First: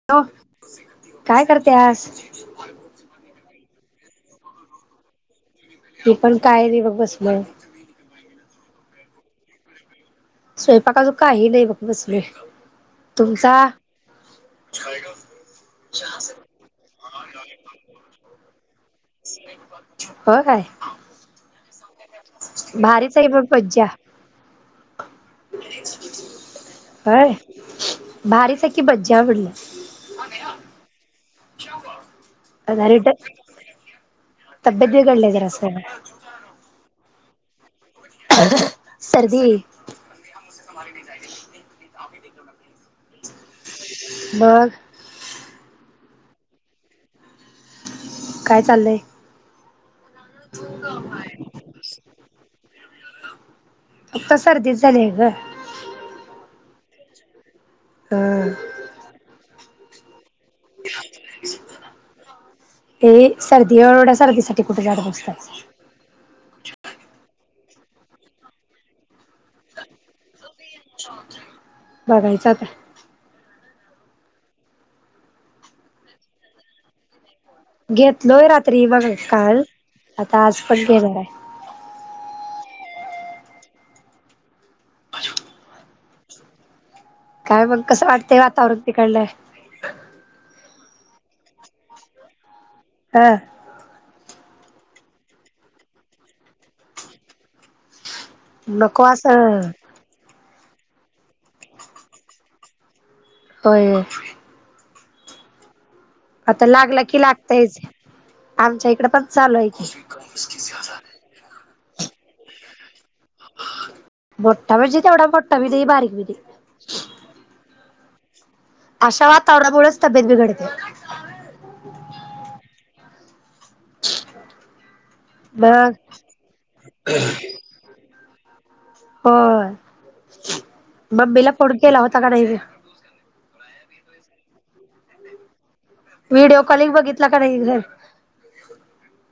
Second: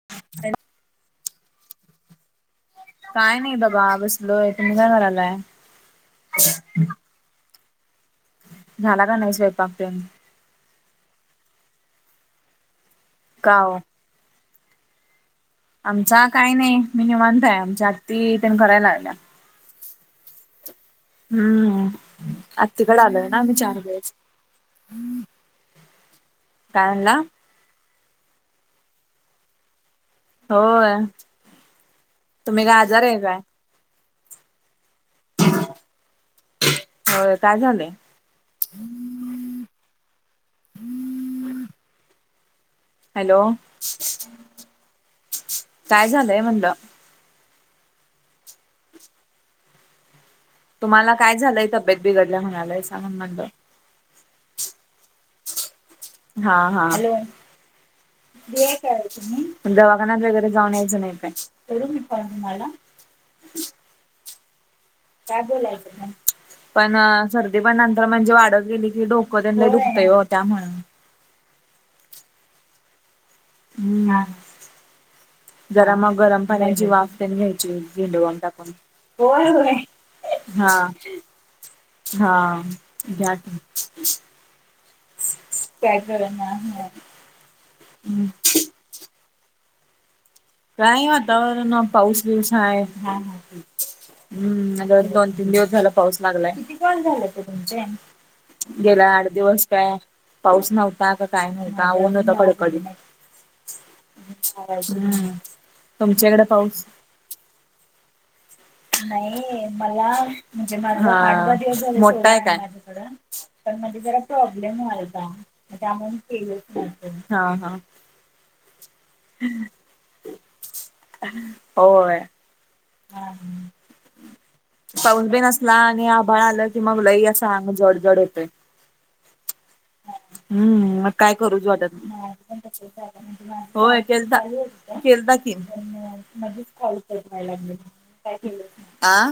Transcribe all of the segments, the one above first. Hello. [unintelligible] काय करत्यास? [inaudible] काय नाही बघा बसलोय, तुम्ही काय करालय? मी पण काय नी बघ बसलोय. झाला का नाही स्वयंपाक तेन? स्वयंपाक अजून काही नाही बग बसलोय, का तुमचा? ओ [inaudible] आमचा काही नाही मी निवांतय हाय, आमची आत्ती तेन कराय लागल्या. हो काय हम्म हम्म, आतीकडे भारीच आलोय आहे ना मग आम्ही चार मज्जा दिवस. काय म्हणला होय? भारीच हाय की बज्ज्या म्हनलं. होय तुम्ही काय आजार आहे काय [unintelligible] तब्येत बिघडलीया जरासं. होय, काय झालंय? सर्दी. [inaudible] [inaudible] हॅलो. बग. काय झालंय म्हणलं? काय चाललंय? तुम्हाला काय झालंय तब्येत बिघडल्या म्हणालयसा म्हणून म्हटलं? फक्त सर्दीच झाली ये ग. हां हां, हं मग दवाखान्यात वगैरे जाऊन यायचं नाही काय? ते सर्दी एवढ्या सर्दी साठी कुठे जात बसता? [inaudible] पण अ सर्दी पण नंतर म्हणजे वाढत गेली की डोकं तेन लय दुखतंय वो त्यां म्हणून. [inaudible] बघायच आता. हम्म. जरा मग गरम पाण्याची वाफ तेन घ्यायची झेंदुबाम घेतलोय टाकून. रात्री मग काल आता आज पण हां घेणार आहे घ्या की. काय करना हं. काय मग कसं वाटतंय वातावरण तिकडलं? काय वातावरण पाऊस बीऊस हाय ह हम्म, दोन तीन दिवस झाला पाऊस लागलाय. नको गेल्या आड असं दिवस काय पाऊस नव्हता का काय नव्हता ऊन होत कडकडी. होय. हम्म. तुमच्याकडे आता पाऊस? लागला की लागतयच. आमच्या इकडे पण चालू आहे की हां मोठा हाय काय? मोठा म्हणजे तेवढा मोठा बी नाही बारीक बी नाही हां हां. अशा वातावरणामुळेच तब्येत बिघडते. होय. हा पाऊस बी असला मग आणि आभाळ आला कि मग लई असं. मग जड जड होते. होय हम्म मग काय मम्मीला करूच फोन केला वाटतं होता का नाही होय केलता की केलता की व्हिडिओ कॉलिंग बघितला का नाही [unintelligible] हा.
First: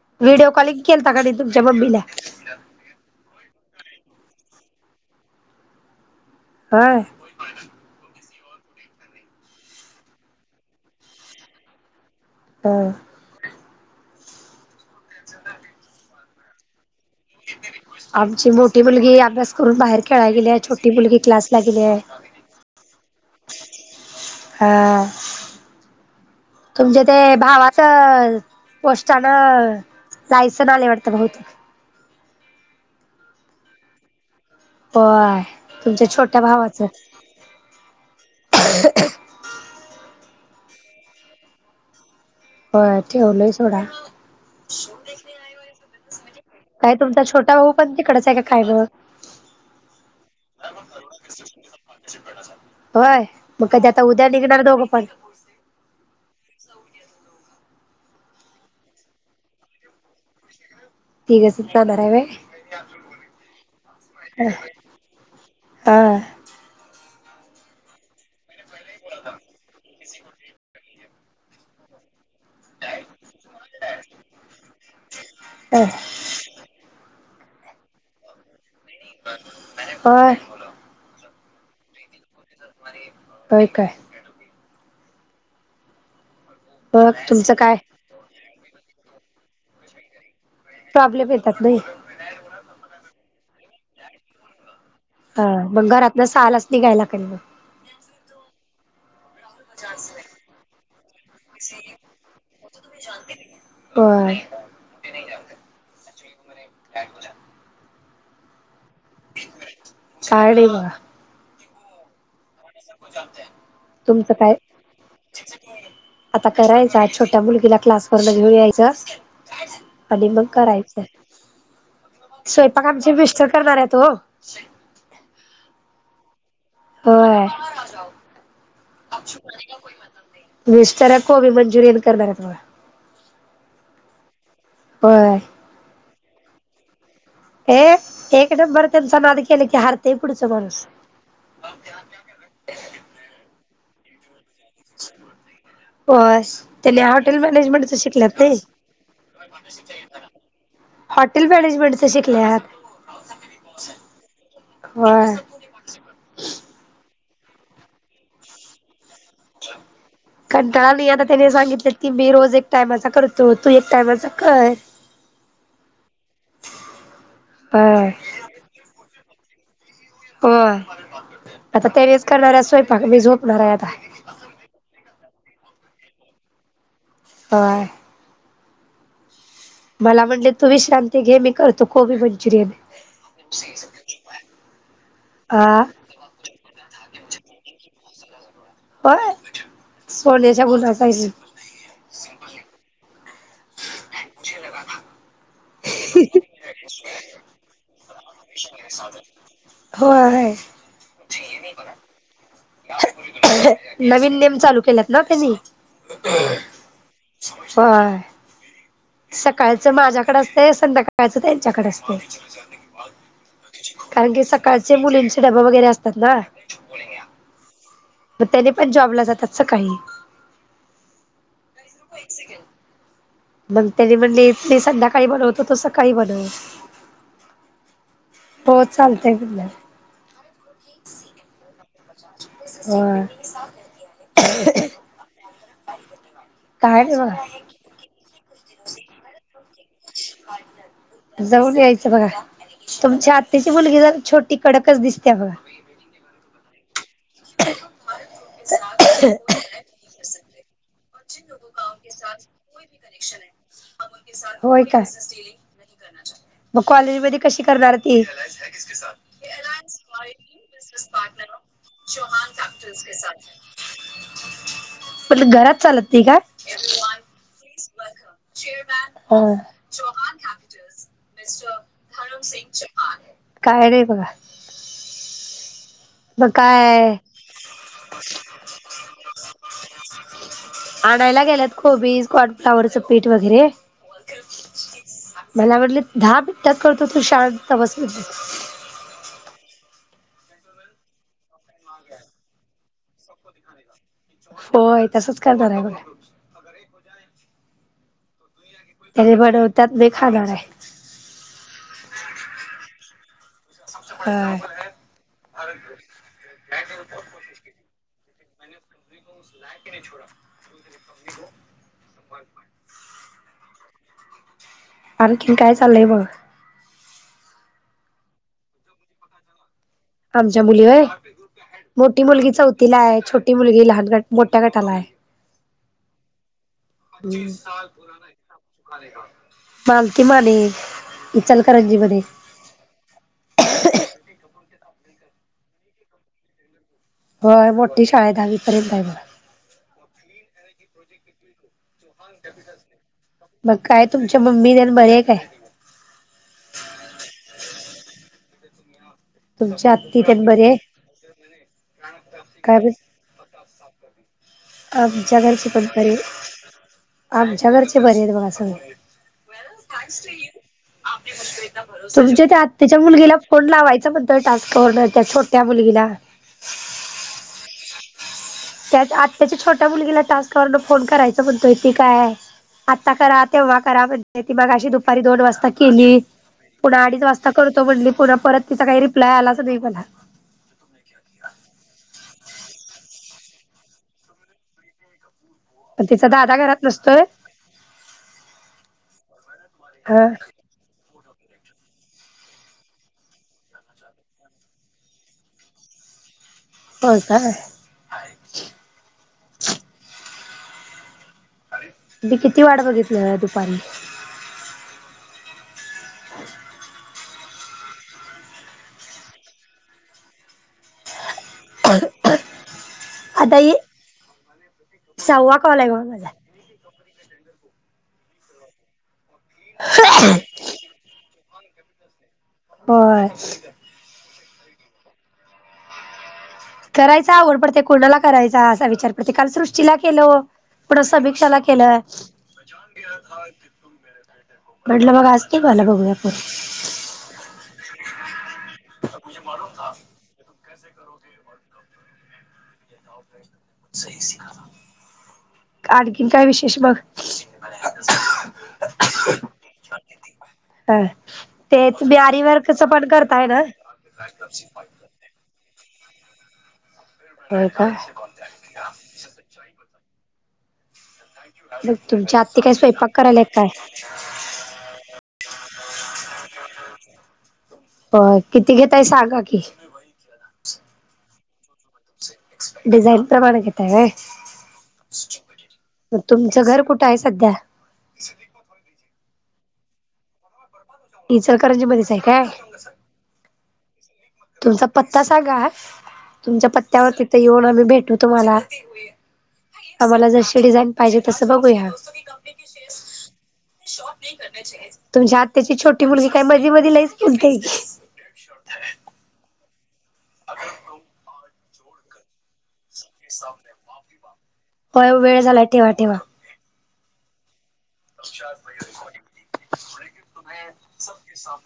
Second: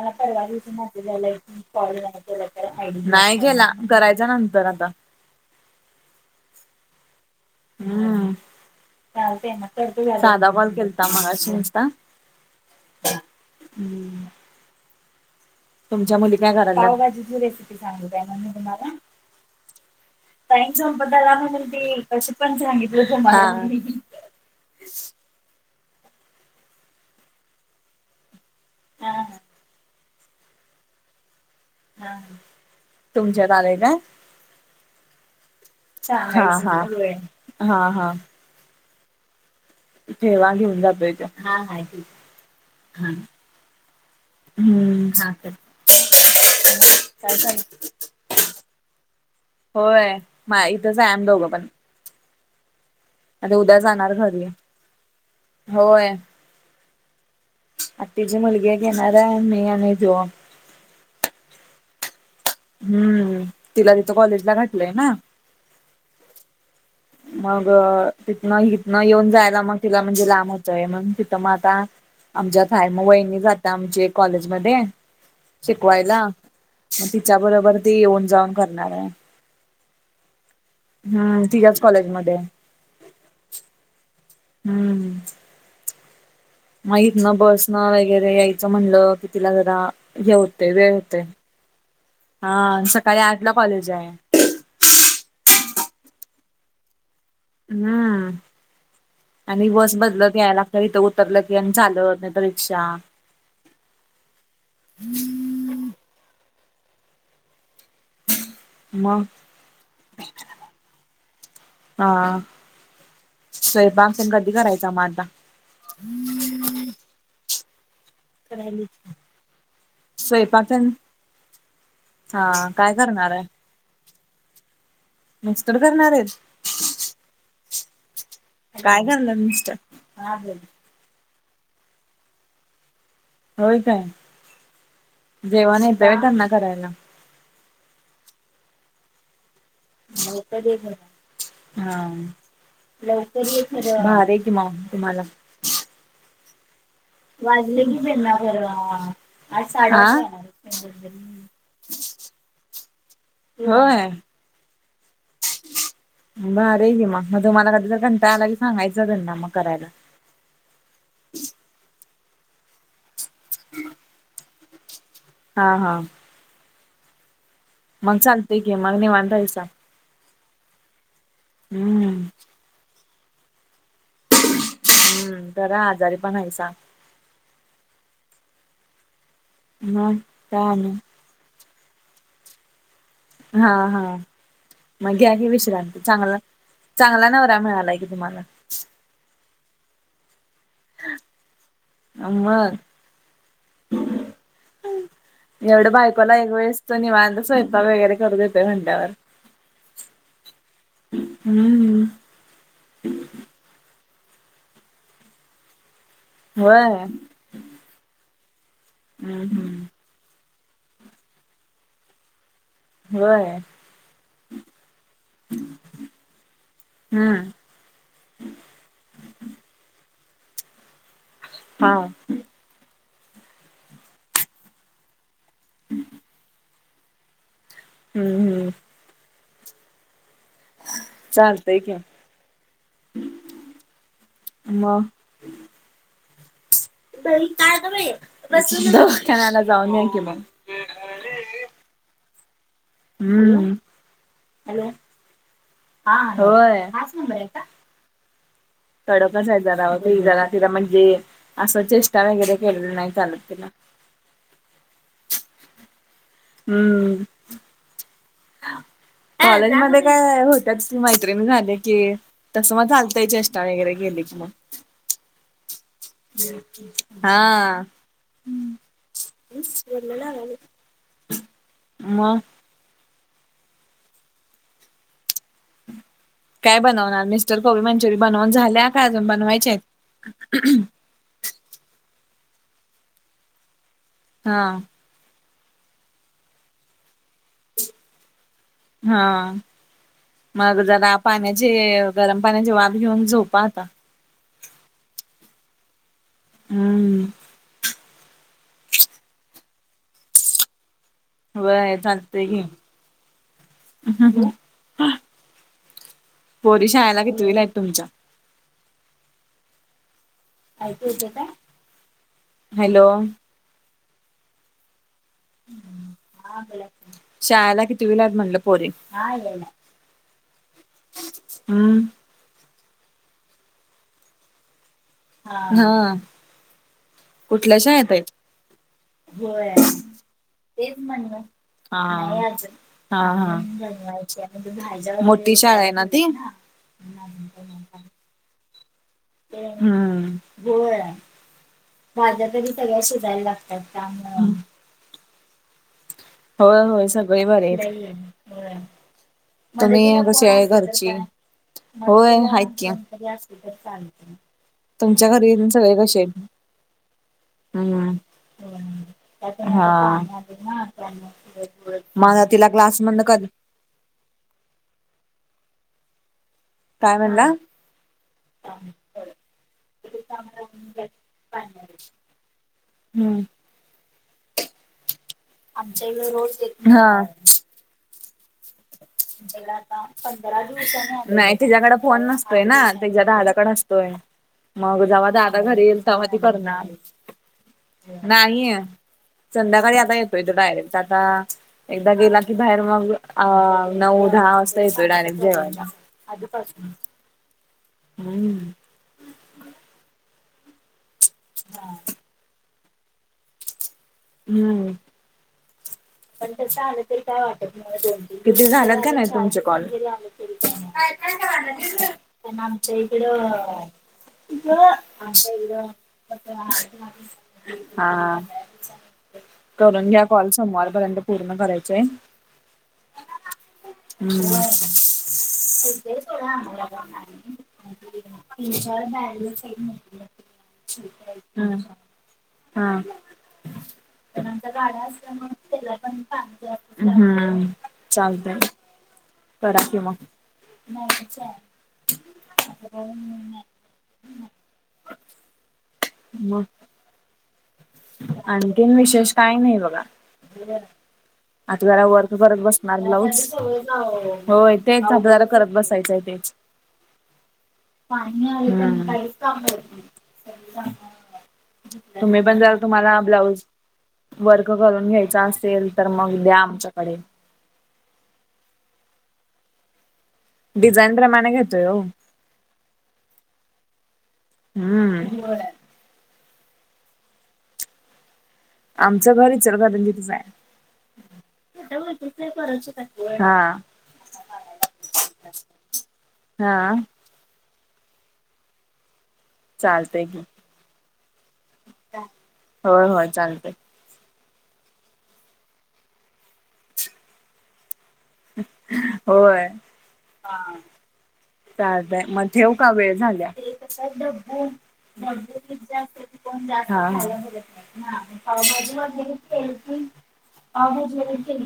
व्हिडिओ कॉलिंग केलता का नाही तुमच्या मम्मीला नाही केला करायचा नंतर आता. हा. हम्म चालतं साधा कॉल मगाशी नुसता [unintelligible] ह हम्म हम्म. तुमच्या मुली काय कराल्यात आमची मोठी मुलगी अभ्यास करून बाहेर खेळायला गेली आहे टाइम छोटी संपत मुलगी आला. क्लासला गेली आहे [unintelligible] पण सांगितलं. [unintelligible] हा तुमच्या ते भावाचं. पोस्टान लायसन आले वाटत बहुतेक. [unintelligible] हा तुमच्यात आले का. हो हा चालेलं हा हा हा हा. [unintelligible] ठेवा घेऊन जातोय त्योव हि ठेवलय सोडा. हम्म. [unintelligible] ताई तुमचा छोटा भाऊ पण तिकडच आहे काय खाणीवर. होय माई इथेच आहे दोघेपण. होय मग कधी आता जाणार उद्या घरी. निघणार दोघं पण. होय आतीची मुलगी घेणार आहे मी आणि ह्यो ती कशी [unintelligible] भरावे. हम्म तिला तिथं कॉलेजला घातलय ना. ह. मग तिथनं हिथनं येऊन जायला मग तिला म्हणजे लांब होतय मग तिथं मग आता. आमच्यात हाय वहिणी जात्या आमची एक कॉलेज मध्ये हा शिकवायला मग तिच्या बरोबर ती येऊन जाऊन करणार आहे. होय. हम्म तिच्याच कॉलेजमध्ये आहे. होय काय. हम्म मग हितन तुमचं बसन काय व वगैरे यायचं म्हणल कि तिला जरा हे होत वेळ होतय. प्रॉब्लेम येतात नाही हा सकाळी आठ ला कॉलेज आहे. अ मग घरातन सहालाच निघाय लागतय मग. हम्म. आणि बस बदलत यायला लागत इथं उतरलं की आणि चालत नाही तर रिक्षा. [unintelligible] हम्म. काय मग काय नाही बघा हा स्वयंपाक तेण कधी करायचां म आता. च. आता करायचं छोट्या मुलगीला क्लास. पोरीला घेऊन यायच आणि मग स्वयंपाक तेन करायचं. हा स्वयंपाक काय आमचे करणार आहे मिस्टर करणार आहे ओ. मिस्टर करणार आहेत. होय काय करणार मिस्टर मिस्टरच. कोबी मंचुरियन करणार आहेत बघा. होय काय. होय. जेवण येत व्हय त्यांना करायला. हे एक नंबर त्यांचा नाद केलं की हार. हा. लवकर ये खरं भारी आहे किम तुम्हाला. बस त्याने हॉटेल मॅनेजमेंटच शिकल्यात काय. ला हॉटेल मॅनेजमेंट च शिकल्यात होय. होय भारी आहे की मग मग तुम्हाला कधी तर कंटाळा आला की सांगायचा त्यांना मग करायला. कंटाळा नाही आता त्यानी सांगितलं की मी रोज टायमाचा करतो तू एक टायमाचा कर. हा हा. हं. मग चालतेय की मग निवांत हायस. हो आता हम्म त्यांनीच करणार आहे स्वयंपाक मी झोपणार आहे आता. हम्म जरा आजारी पण आहे सां व्हय. मग मला म्हणले तू काय आणि विश्रांती घे मी करतो कोबी मंचुरियन हा हा मग घ्याकी हा विश्रांती चांगल. चांगला नवरा मिळालाय की तुम्हाला. हो सोन्याच्या गुलापाहिजेत. हा मग. एवढं बायकोला एक वेळसच निवांत स्वयंपाक वगैरे करू देतोय म्हटल्यावर. हो आहे. हम्म. नवीन नियम चालू केलेत ना त्यांनी. व्हय. होय सकाळच हम्म माझ्याकडे असं. ते संध्याकाळचं त्यांच्याकडे असते. होय कारण की सकाळचे मुलींचे डबे वगैरे असतात ना. हम्म. मग तरी पण जॉब ला जातात सकाळी. हा. मग त्यानी म्हणले मी संध्याकाळी बनवतो तू सकाळी बनव. हम्म हो चालतय मनुया. चालतंय की. हय. मअ काय नाही बघा. परी काय गं बाई बसूनच [inaudible] जाऊन या की मग. जाऊन यायचं बघा तुमच्या आत्तीची हम्म. मुलगी जरा छोटी कडकच दिसतीया बघा. हा होय हाच नंबर आहे का? कडक आहे जरा ती जरा तीला म्हणजे, असं चेष्टा वगैरे केलेली नाही चालत तिला. होय काय मग कॉलेज हम्म. मध्ये कशी करणार ती? कॉलेज मध्ये काय होत्याच की मैत्रिणी झाल्या कि की तसं मग चालतंय चेष्टा वगैरे केली की मग म्हटलं घरात चालत नाही का. हा ह्अ मग काय नाही बघा. काय बनवणार मिस्टर कोबी मंचुरी बनवून झाल्या का अजून बनवायच्या आहित. आणायला गेल्यात कोबीज कॉर्नफ्लाॉवरचं पीठ वगैरे-‍- हा मला म्हटलीत दहा मिनटात करतो तू शांत बस म्हटलीत. हा मग जरा पाण्याच गरम पाण्याची वाफ घेऊन झोपा आता. होय तसच करणार आहे बघा. हम्म. ह्यांनी बनवतात मी खाणार आहं. होय चालतंय की. होय [unintelligible] पोरी शाळेला कितीवीला आहेत तुमच्या? [unintelligible] एकू यतेय काय हॅलो, आणखीन काय चाललंय बघा. शाळेला कितीवी आहेत म्हणलं पोरी? आमच्या मुली होय हम्म मोठी मुलगी चौथीला आहे. छोटी मुलगी लहान गट मोठ्या गटाला आहे. हा. ह् कुठल्या शाळेत आहेत चालतंय म आणि, इचलकरंजी मध्ये. हा हा हा मोठी शाळा आहे ना ती? होय मोठी शाळा आहं दहावी पर्यंत आहं बघा. हम्म. माझ्या तरी सगळ्या शिजायला मग लागत्यात काय काम. तुमच्या मम्मी तेन बरी हाय काय? होय होय सगळी बरी आहीत. तुमची तुम्ही आत्ती तेन कसे हाय बरी आहे. घरची? होय आहेत काय की. बी तुमच्या आमच्या घरी बी घरचे पण सगळे बरे कसे आहित. आमच्या घरचे बरे आहेत बघा सगळे. हा. माझा तुमच्या त्या तिला आत्याच्या क्लास मधन मुलगीला कधी फोन लावायचा म्हण तर टाॅस्क [inaudible] त्या छोट्या मुलगीला. काय म्हणला? त्या आत्याची छोट्या मुलगीला टास्का वून फोन करायचा म्हणतोय ती काय. आता हम्म. करा तेव्हा करा म्हणजे ती बघ अशी दुपारी दोन वाजता आमच्या केली. इकडे रोज येत हा. अडीच वाजता करतो म्हण परत तिचं काय रिप्लाय आलाच नाही जेवला मला. का? नाही त्याच्याकड फोन नसतोय ना त्याच्या दादाकडे असतोय. मग जेव्हा दादा घरी पण येईल तेव्हा तिचा ती दादा घरात करणार. नसतोय नाहीे संध्याकाळी आता हा येतोय तो डायरेक्ट. आता एकदा गेला की बाहेर मग अ नऊ दहा वाजता येतोय डायरेक्ट जेवायला आजीपासून. [unintelligible] हो का आहे. हम्म. [unintelligible] मी किती वाट बघितलं दुपारी. हम्म. किती झालात का नाही तुमचे कॉल. [unintelligible] [unintelligible] इकडं. आता ही सहावा कॉल आहे बघ माझा. [unintelligible] हा हा. करून घ्या कॉल सोमवारपर्यंत पूर्ण करायचय. होय हम्म. [unintelligible] करायच आवड पडते कोणाला असा पडते काल सृष्टीला केलं. पुढ सभिकषाल केलंय. हा. म्हटलं मग असजते मला बघूया. [unintelligible] हम्म चालतय करा कि मग. [unintelligible] आणखीन काय विशेष मग बघ? आणखीन विशेष काही नाही बघा. हा आता तेच गला वर्क ब्यारी करत वर्कच बसणार पण ब्लाऊज. करताय ना होय तेच जदार करत बसायचंय तेच. होय का. पणी क. [unintelligible] बघ तुमच्या आत्या. [unintelligible] तुम्हाला ब्लाऊज वर्क करून घ्यायचा असेल तर मग द्या आमच्याकडे. ब किती घेतात सांगा की? डिझाईन प्रमाणे घेताय होव. डिझाईन प्रमाणे घेताय होय. हम्म मग तुमचं घर कुठं आहे सध्या? आमच्या घरीचार रंजीतच आहे. हचरकरांची बरीच आहे काय. [unintelligible] हा. तुमचा पत्ता सांगा? तुमच्या हा पत्त्यावरती येऊन आम्ही भेटू तुम्हाला चालतय आम्हाला की जशी डिझाईन. पाहिजे तसं बघूया. होय होय चालतय [unintelligible] तुमच्या आत्याची छोटी मुलगी काय मध्ये मध्ये लईच बोलते की. होय चाज आहे. [unintelligible] ठेवू का वेळ झाल्या? [unintelligible] होय वेळ झालाय ठेवा ठेवा [unintelligible] हां हां. [unintelligible]